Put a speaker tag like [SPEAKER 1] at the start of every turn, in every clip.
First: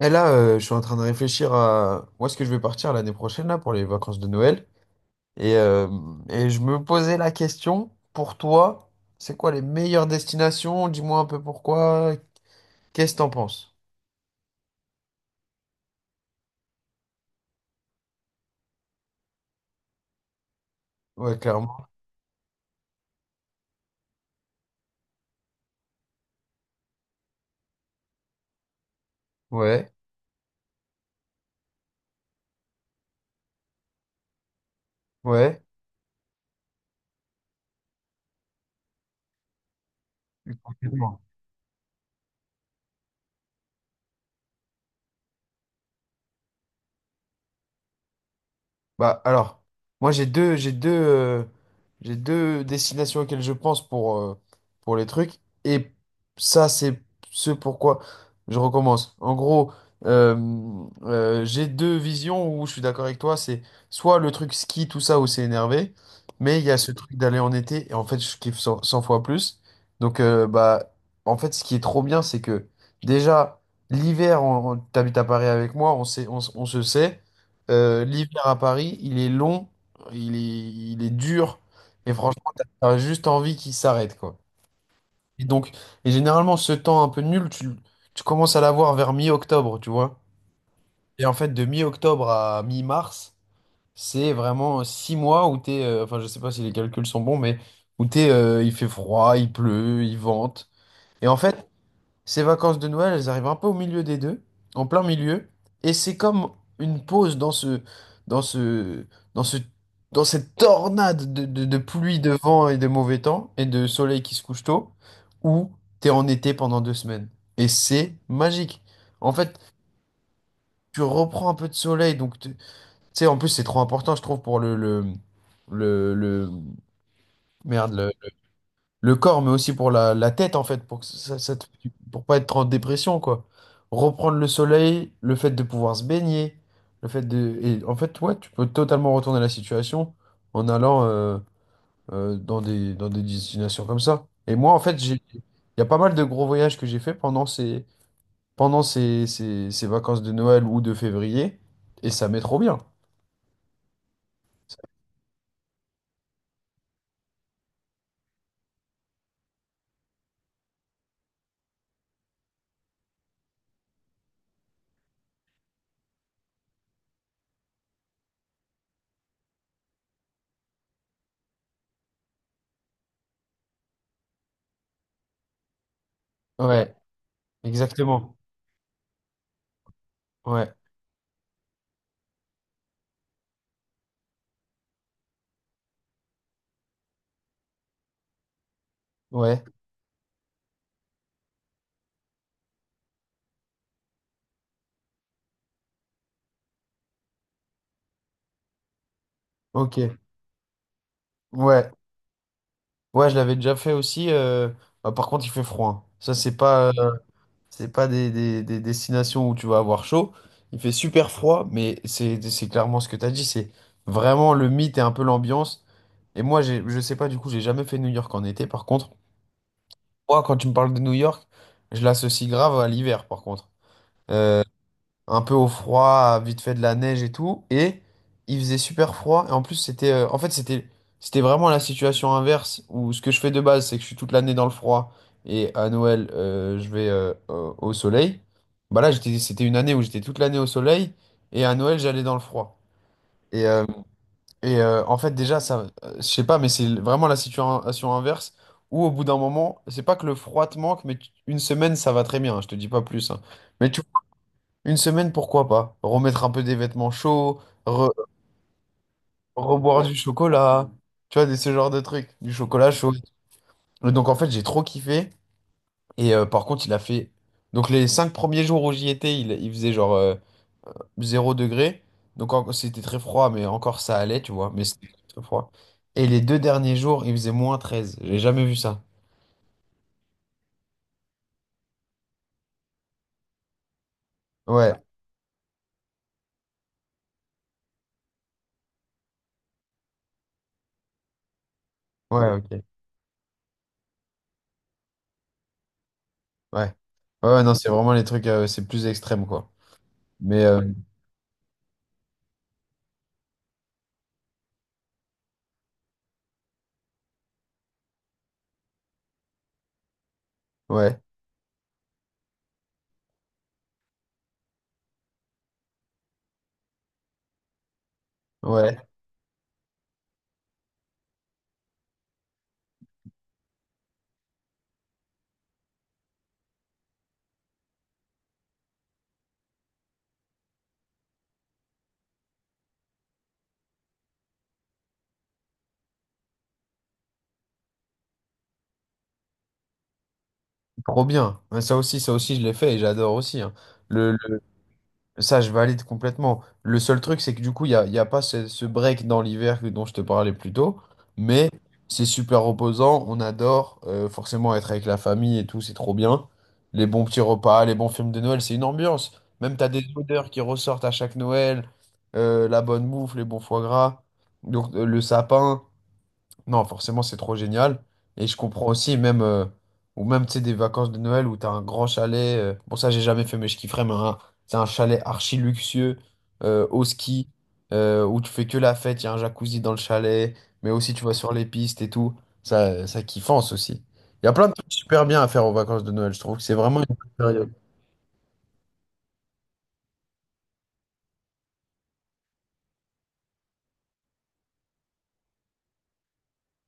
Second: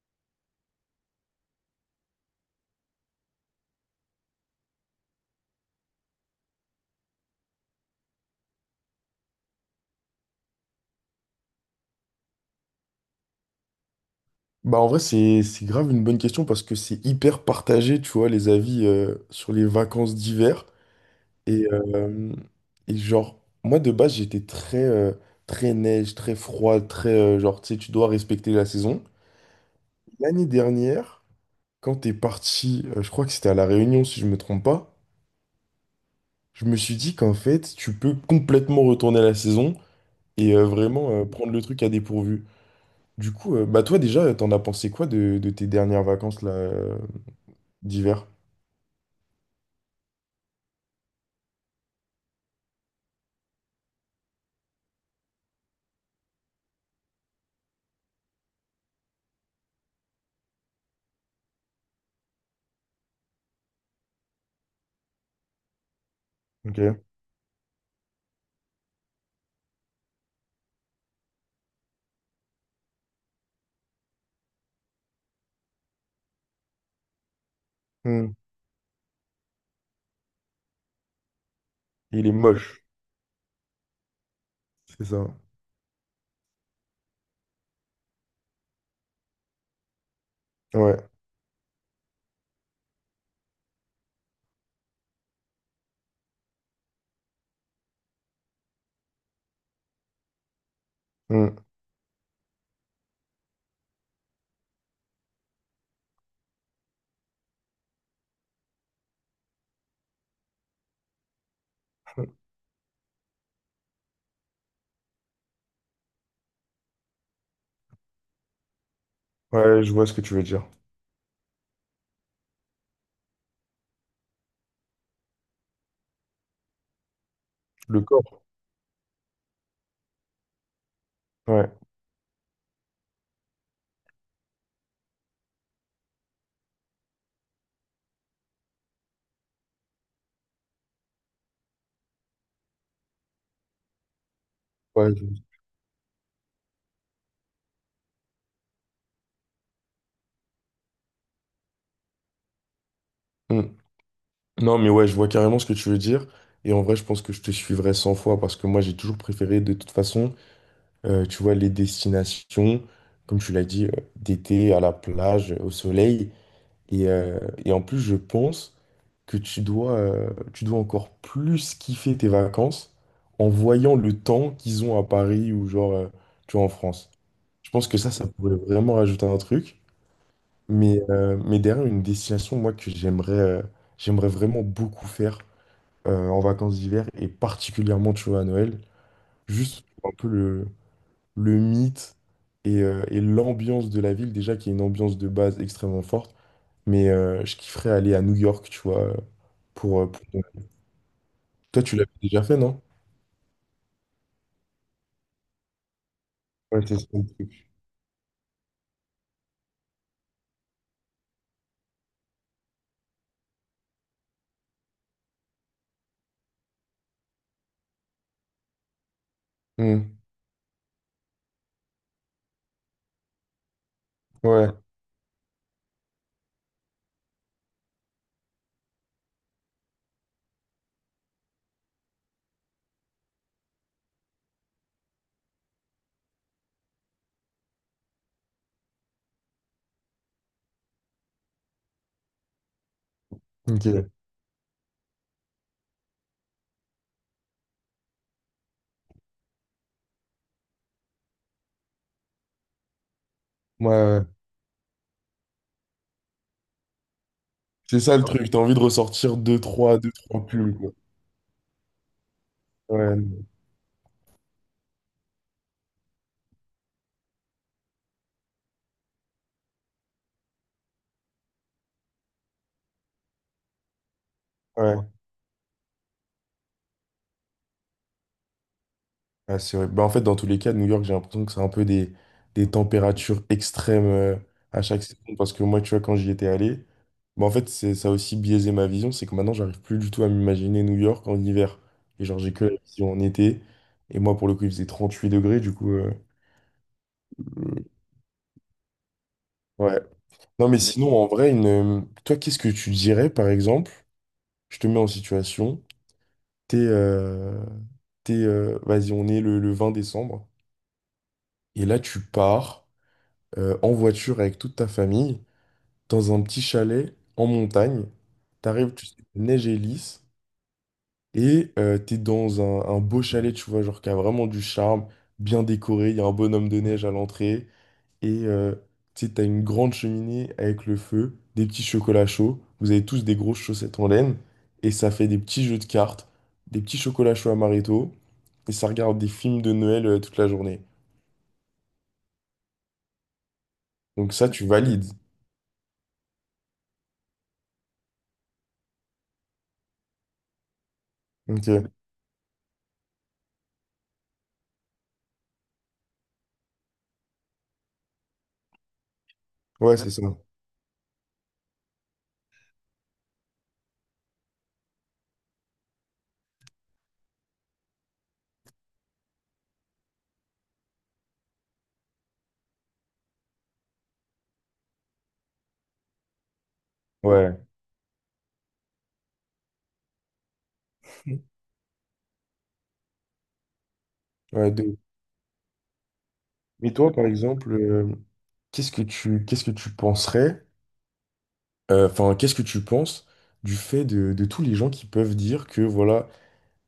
[SPEAKER 1] Et là, je suis en train de réfléchir à où est-ce que je vais partir l'année prochaine là, pour les vacances de Noël. Et, euh, et je me posais la question, pour toi, c'est quoi les meilleures destinations? Dis-moi un peu pourquoi. Qu'est-ce que t'en penses?
[SPEAKER 2] Bah en vrai c'est grave une bonne question parce que c'est hyper partagé, tu vois, les avis sur les vacances d'hiver.
[SPEAKER 1] Ouais,
[SPEAKER 2] et,
[SPEAKER 1] clairement.
[SPEAKER 2] euh, et genre, moi, de base, j'étais très très neige, très froid, très genre, tu sais, tu dois respecter la saison.
[SPEAKER 1] Ouais,
[SPEAKER 2] L'année dernière, quand t'es parti je crois que c'était à La Réunion, si je me trompe pas.
[SPEAKER 1] ouais.
[SPEAKER 2] Je me suis dit qu'en fait tu peux complètement retourner à la saison et vraiment
[SPEAKER 1] Complètement.
[SPEAKER 2] prendre le truc à dépourvu. Du coup, bah toi, déjà, t'en as pensé quoi de tes dernières vacances là, d'hiver?
[SPEAKER 1] Bah alors, moi j'ai deux destinations auxquelles je pense pour les trucs. Et ça, c'est ce pourquoi je recommence. En gros, j'ai deux visions où je suis d'accord avec toi. C'est soit le truc ski, tout ça, où c'est énervé. Mais il y a ce
[SPEAKER 2] Ok.
[SPEAKER 1] truc d'aller en été. Et en fait, je kiffe 100, cent fois plus. Donc, bah, en fait, ce qui est trop bien, c'est que déjà, l'hiver, t'habites à Paris avec moi, on sait, on se sait.
[SPEAKER 2] Hmm.
[SPEAKER 1] L'hiver à Paris, il est long, il est dur, et
[SPEAKER 2] Il est
[SPEAKER 1] franchement, t'as
[SPEAKER 2] moche.
[SPEAKER 1] t'as juste envie qu'il s'arrête, quoi.
[SPEAKER 2] C'est ça.
[SPEAKER 1] Et donc, et généralement, ce temps un peu nul, tu commences à l'avoir vers mi-octobre, tu vois.
[SPEAKER 2] Ouais.
[SPEAKER 1] Et en fait, de mi-octobre à mi-mars, c'est vraiment 6 mois où enfin, je sais pas si les calculs sont bons, mais où il fait froid, il pleut, il vente. Et en
[SPEAKER 2] Hmm.
[SPEAKER 1] fait, ces vacances de Noël, elles arrivent un peu au milieu des deux, en plein milieu, et c'est comme une pause dans ce, dans ce, dans cette tornade de pluie, de vent et de mauvais temps, et de soleil qui se couche tôt, où t'es en été pendant 2 semaines. Et c'est magique. En fait,
[SPEAKER 2] Ouais, je vois ce que tu veux dire.
[SPEAKER 1] tu reprends un peu de soleil, donc tu sais, en plus c'est trop important, je trouve, pour le, le-
[SPEAKER 2] Le
[SPEAKER 1] merde,
[SPEAKER 2] corps.
[SPEAKER 1] le corps, mais aussi pour la tête, en fait, pour que ça te-
[SPEAKER 2] Ouais.
[SPEAKER 1] pour pas être en dépression, quoi. Reprendre le soleil, le fait de pouvoir se baigner, le fait de... Et en fait, ouais, tu peux totalement retourner la situation en allant dans des destinations comme ça. Et moi, en fait,
[SPEAKER 2] Ouais,
[SPEAKER 1] j'ai...
[SPEAKER 2] je-
[SPEAKER 1] Il y a pas mal de gros voyages que j'ai fait pendant ces vacances de Noël ou de février, et ça m'est trop bien.
[SPEAKER 2] Hmm. Non, mais ouais, je vois carrément ce que tu veux dire. Et en vrai, je pense que je te suivrai 100 fois parce que moi, j'ai toujours préféré, de toute façon, tu vois, les destinations, comme tu l'as dit, d'été, à la plage, au soleil. Et, euh, et en plus, je pense que tu dois encore plus kiffer tes vacances en voyant le temps qu'ils ont à Paris, ou genre, tu vois, en
[SPEAKER 1] Ouais,
[SPEAKER 2] France. Je pense que ça
[SPEAKER 1] exactement.
[SPEAKER 2] pourrait vraiment rajouter un truc.
[SPEAKER 1] Ouais,
[SPEAKER 2] Mais derrière, une destination, moi, que j'aimerais vraiment beaucoup faire en vacances d'hiver, et particulièrement, tu vois, à Noël,
[SPEAKER 1] ouais,
[SPEAKER 2] juste pour un peu le, mythe et l'ambiance de la ville, déjà, qui est une ambiance de base extrêmement forte. Mais je kifferais aller à New York, tu vois,
[SPEAKER 1] ok.
[SPEAKER 2] pour... Toi,
[SPEAKER 1] Ouais.
[SPEAKER 2] tu l'as déjà fait, non?
[SPEAKER 1] Ouais, je l'avais déjà fait aussi. Bah, par contre, il fait froid, hein. Ça,
[SPEAKER 2] Ouais, c'est ça le truc.
[SPEAKER 1] c'est pas des destinations où tu vas avoir chaud. Il fait super froid, mais c'est clairement ce que tu as dit. C'est vraiment le mythe et un peu l'ambiance. Et moi, je sais pas, du coup, j'ai jamais fait New York en été. Par contre,
[SPEAKER 2] Hmm.
[SPEAKER 1] moi, quand tu me parles de New York, je l'associe grave à l'hiver, par contre. Euh,
[SPEAKER 2] Ouais,
[SPEAKER 1] un peu au froid, vite fait de la neige et tout. Et il faisait super froid. Et en plus, c'était, en fait, c'était, c'était vraiment la situation inverse où ce que je fais de base, c'est que je suis toute l'année dans le froid et à Noël, je vais au soleil. Bah là, c'était une année où j'étais toute l'année au soleil et à Noël, j'allais dans le froid. Et, euh,
[SPEAKER 2] ok. Ouais,
[SPEAKER 1] En fait, déjà, ça, je sais pas, mais c'est vraiment la situation inverse où au bout d'un moment, c'est pas que le froid te manque, mais une semaine, ça va très bien, hein. Je te dis pas plus, hein. Mais tu
[SPEAKER 2] ouais.
[SPEAKER 1] une semaine, pourquoi pas? Remettre un peu des vêtements chauds,
[SPEAKER 2] C'est ça le truc, t'as envie de ressortir deux, trois,
[SPEAKER 1] reboire
[SPEAKER 2] deux,
[SPEAKER 1] du
[SPEAKER 2] trois pulls,
[SPEAKER 1] chocolat,
[SPEAKER 2] quoi.
[SPEAKER 1] tu vois, ce genre de trucs, du chocolat chaud.
[SPEAKER 2] Ouais,
[SPEAKER 1] Et donc en fait, j'ai trop kiffé. Par contre, il a fait... Donc les 5 premiers jours où j'y étais, il faisait genre 0 degré. C'était très froid, mais encore ça allait, tu vois. Mais c'était
[SPEAKER 2] ouais.
[SPEAKER 1] très froid. Et les 2 derniers jours, il faisait -13. J'ai jamais vu ça.
[SPEAKER 2] Ah, c'est vrai. Bah, en fait, dans tous les cas, New York, j'ai l'impression que c'est un peu des températures extrêmes, à
[SPEAKER 1] Ouais,
[SPEAKER 2] chaque saison. Parce que moi, tu vois, quand j'y étais allé, bah, en fait, ça a aussi biaisé ma vision. C'est que maintenant, j'arrive plus du tout à m'imaginer New York en hiver. Et genre,
[SPEAKER 1] ouais,
[SPEAKER 2] j'ai que
[SPEAKER 1] ok.
[SPEAKER 2] la
[SPEAKER 1] Ouais.
[SPEAKER 2] vision en été. Et moi, pour le coup, il faisait 8 degrés. Du coup,
[SPEAKER 1] Ouais, ouais, non, c'est vraiment les trucs, c'est plus extrême, quoi.
[SPEAKER 2] ouais.
[SPEAKER 1] Mais
[SPEAKER 2] Non, mais sinon, en vrai, toi, qu'est-ce que tu dirais, par exemple? Je te mets en situation. T'es, euh, vas-y, on est le 20 décembre.
[SPEAKER 1] ouais,
[SPEAKER 2] Et là, tu pars, en voiture avec toute ta famille, dans un petit chalet en montagne. T'arrives,
[SPEAKER 1] ouais.
[SPEAKER 2] tu sais, la neige est lisse, et t'es dans un beau chalet, tu vois, genre qui a vraiment du charme, bien décoré, il y a un bonhomme de neige à l'entrée, et tu sais, t'as une grande cheminée avec le feu, des petits chocolats chauds, vous avez tous des grosses chaussettes en laine, et ça fait des petits jeux de cartes, des petits chocolats chauds à marito, et ça regarde des films de Noël toute la journée.
[SPEAKER 1] Trop bien. Ouais, ça aussi, ça aussi, je l'ai fait et j'adore aussi, hein. Le,
[SPEAKER 2] Donc ça,
[SPEAKER 1] le-
[SPEAKER 2] tu valides.
[SPEAKER 1] Ça, je valide complètement. Le seul truc, c'est que du coup, il y a pas ce break dans l'hiver dont je te parlais plus tôt. Mais
[SPEAKER 2] Ok.
[SPEAKER 1] c'est super reposant. On adore forcément être avec la famille et tout. C'est trop bien. Les bons petits repas, les bons films de Noël, c'est une ambiance. Même tu as
[SPEAKER 2] Ouais,
[SPEAKER 1] des
[SPEAKER 2] c'est ça.
[SPEAKER 1] odeurs qui ressortent à chaque Noël. La bonne bouffe, les bons foie gras. Donc, le sapin. Non, forcément, c'est trop génial. Et je comprends aussi, même, ou même, tu sais, des vacances de Noël où t'as un grand chalet. Bon, ça, j'ai jamais fait, mais je kifferais, mais c'est un chalet archi luxueux, au ski,
[SPEAKER 2] Ouais.
[SPEAKER 1] où tu fais que la fête, il y a un jacuzzi dans le chalet, mais aussi tu vas sur les pistes et tout. Ça kiffance aussi. Il y a plein
[SPEAKER 2] Ouais,
[SPEAKER 1] de
[SPEAKER 2] de
[SPEAKER 1] trucs
[SPEAKER 2] ouf.
[SPEAKER 1] super bien à faire aux vacances de Noël. Je trouve que c'est
[SPEAKER 2] Mais
[SPEAKER 1] vraiment une
[SPEAKER 2] toi,
[SPEAKER 1] bonne
[SPEAKER 2] par
[SPEAKER 1] période.
[SPEAKER 2] exemple, qu'est-ce que tu penserais, enfin, qu'est-ce que tu penses du fait de tous les gens qui peuvent dire que, voilà,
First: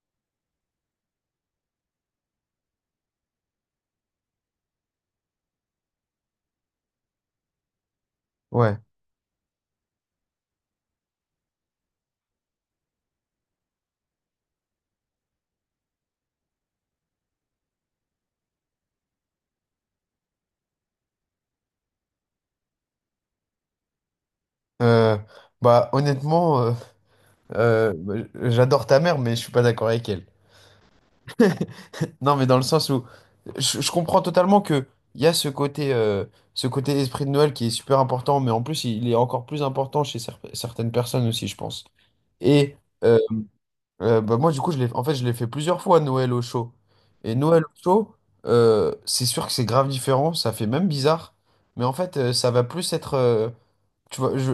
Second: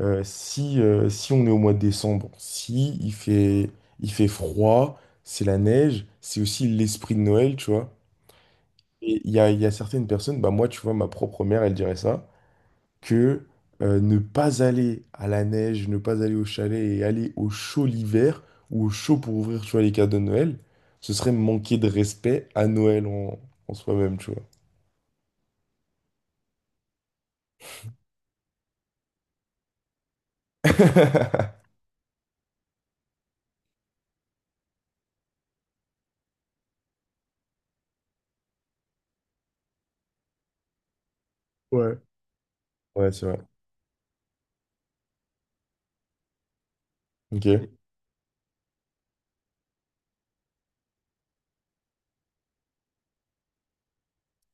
[SPEAKER 2] si on est au mois de décembre, si il fait froid, c'est la neige, c'est aussi l'esprit de Noël, tu vois.
[SPEAKER 1] Ouais.
[SPEAKER 2] Et il y a certaines personnes, bah moi, tu vois, ma propre mère, elle dirait ça, que ne pas aller à la neige, ne pas aller au chalet et aller au chaud l'hiver, ou au chaud pour ouvrir, tu vois, les cadeaux de Noël, ce serait manquer de respect à Noël en soi-même, tu vois.
[SPEAKER 1] Euh, Bah, honnêtement, j'adore ta mère, mais je suis pas d'accord avec elle. Non, mais dans le sens où je comprends totalement que il y a ce côté esprit de Noël qui est super important, mais en plus, il est encore plus important chez certaines personnes aussi, je pense.
[SPEAKER 2] Ouais.
[SPEAKER 1] Et
[SPEAKER 2] Ouais,
[SPEAKER 1] euh,
[SPEAKER 2] c'est vrai.
[SPEAKER 1] Bah moi, du coup, en fait, je l'ai fait plusieurs fois Noël au chaud. Et Noël
[SPEAKER 2] Ok.
[SPEAKER 1] au chaud, c'est sûr que c'est grave différent, ça fait même bizarre, mais en fait, ça va plus être. Tu vas, je-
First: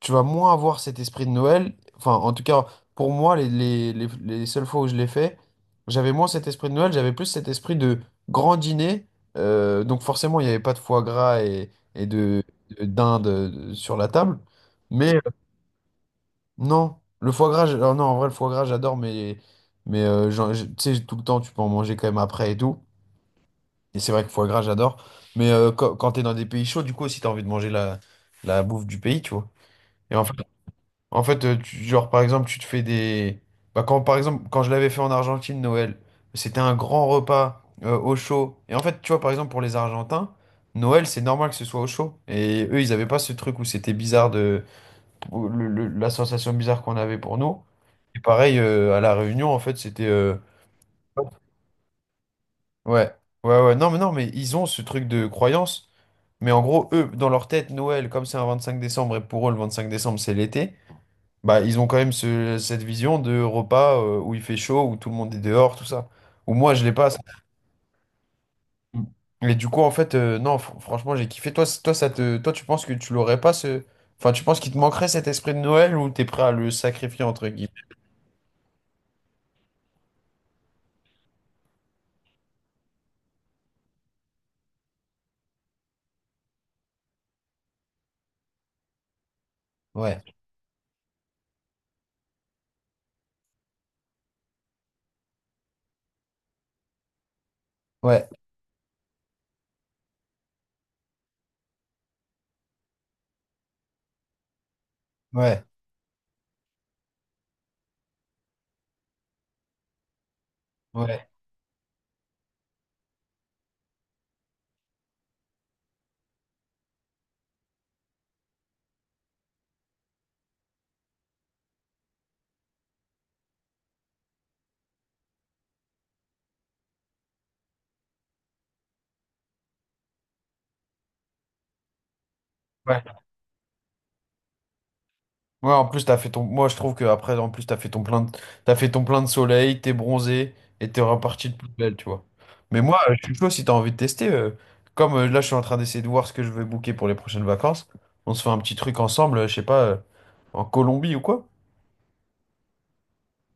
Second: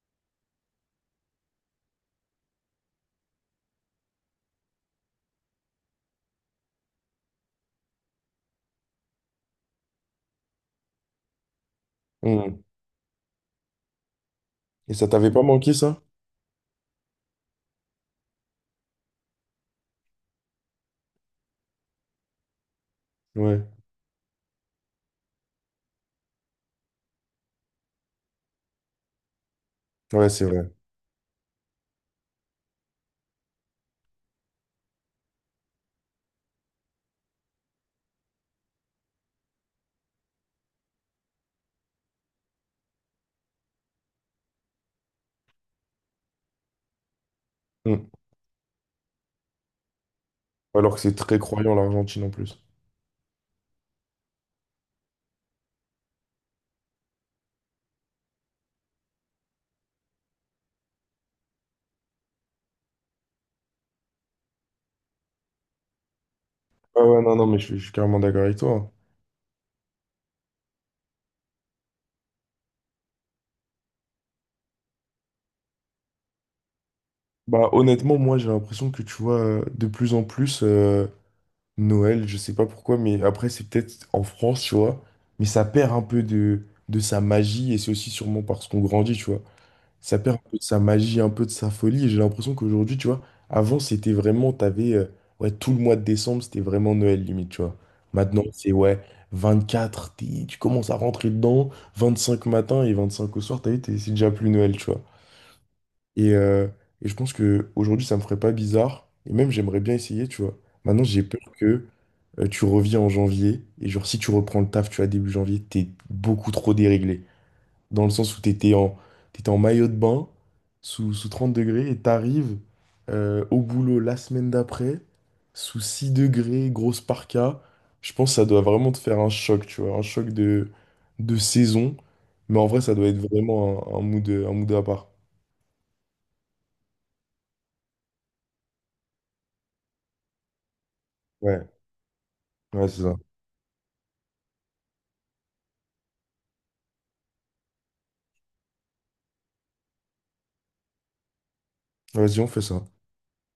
[SPEAKER 1] Tu vas moins avoir cet esprit de Noël. Enfin, en tout cas, pour moi, les seules fois où je l'ai fait, j'avais moins cet esprit de Noël, j'avais plus cet esprit de grand dîner. Donc forcément, il n'y avait pas de foie gras et de
[SPEAKER 2] Mm.
[SPEAKER 1] dinde sur la table.
[SPEAKER 2] Et ça
[SPEAKER 1] Mais euh,
[SPEAKER 2] t'avait pas manqué, ça?
[SPEAKER 1] non, le foie gras, alors non, en vrai, le foie gras, j'adore, tu sais, tout le temps, tu peux en manger quand même après et tout.
[SPEAKER 2] Ouais.
[SPEAKER 1] Et c'est vrai que foie gras, j'adore. Quand, quand tu es dans des pays chauds, du coup, aussi, tu as envie de manger la bouffe du pays, tu vois. Et en
[SPEAKER 2] Ouais, c'est vrai.
[SPEAKER 1] en fait, genre par exemple, tu te fais des. Bah, quand, par exemple, quand je l'avais fait en Argentine, Noël, c'était un grand repas au chaud. Et en fait, tu vois, par exemple, pour les Argentins, Noël, c'est normal que ce soit au chaud. Et eux, ils n'avaient pas ce truc où c'était bizarre de. Où la sensation bizarre qu'on avait pour nous.
[SPEAKER 2] Mm.
[SPEAKER 1] Et pareil, à La Réunion, en fait, c'était.
[SPEAKER 2] Alors que c'est très croyant, l'Argentine, en plus.
[SPEAKER 1] Ouais, ouais, ouais. Non, mais non, mais ils ont ce truc de croyance. Mais en gros, eux, dans leur tête, Noël, comme c'est un 25 décembre, et pour eux, le 25 décembre, c'est l'été, bah, ils ont quand même cette vision de repas où il fait chaud, où tout le monde est dehors, tout ça. Ou moi, je l'ai
[SPEAKER 2] Ah
[SPEAKER 1] pas. Ça.
[SPEAKER 2] ouais, non, non, mais je suis carrément d'accord avec toi, hein.
[SPEAKER 1] Et du coup, en fait, non, franchement, j'ai kiffé. Toi, c- toi, ça te, toi, tu penses que tu l'aurais pas ce. Enfin, tu penses qu'il te manquerait cet esprit de Noël ou t'es prêt à le sacrifier entre guillemets?
[SPEAKER 2] Bah, honnêtement, moi, j'ai l'impression que, tu vois, de plus en plus, Noël, je sais pas pourquoi, mais après, c'est peut-être en France, tu vois. Mais ça perd un peu de sa magie, et c'est aussi sûrement parce qu'on grandit, tu vois. Ça
[SPEAKER 1] Ouais,
[SPEAKER 2] perd un peu de sa magie, un peu de sa folie. Et j'ai l'impression qu'aujourd'hui, tu vois, avant, c'était vraiment, t'avais, ouais, tout le mois de décembre, c'était vraiment Noël, limite, tu vois.
[SPEAKER 1] ouais,
[SPEAKER 2] Maintenant, c'est, ouais, 24, tu commences à rentrer dedans, 25 matin et 25 au soir, t'as vu, c'est déjà plus Noël, tu vois.
[SPEAKER 1] ouais,
[SPEAKER 2] Et, euh, et je pense que aujourd'hui ça me ferait pas bizarre. Et même, j'aimerais bien essayer, tu vois. Maintenant, j'ai peur que tu reviens en janvier. Et genre, si tu reprends le taf, tu vois, début janvier, t'es beaucoup trop déréglé. Dans le sens où t'étais en maillot de bain, sous 30 degrés, et t'arrives au boulot la semaine d'après, sous 6 degrés, grosse parka. Je pense que ça doit vraiment te faire un choc, tu vois. Un choc de saison. Mais en vrai, ça
[SPEAKER 1] ouais.
[SPEAKER 2] doit être vraiment un mood à part.
[SPEAKER 1] Ouais, en plus, t'as fait ton. Moi, je trouve que après, en plus, t'as fait ton plein de... t'as fait ton plein de soleil, t'es bronzé et t'es reparti de plus
[SPEAKER 2] Ouais,
[SPEAKER 1] belle, tu vois. Mais
[SPEAKER 2] ouais,
[SPEAKER 1] moi,
[SPEAKER 2] c'est ça.
[SPEAKER 1] je suis chaud si t'as envie de tester. Comme là, je suis en train d'essayer de voir ce que je vais booker pour les prochaines vacances. On se fait un petit truc ensemble, je sais pas, en Colombie ou quoi?
[SPEAKER 2] Vas-y, on fait ça.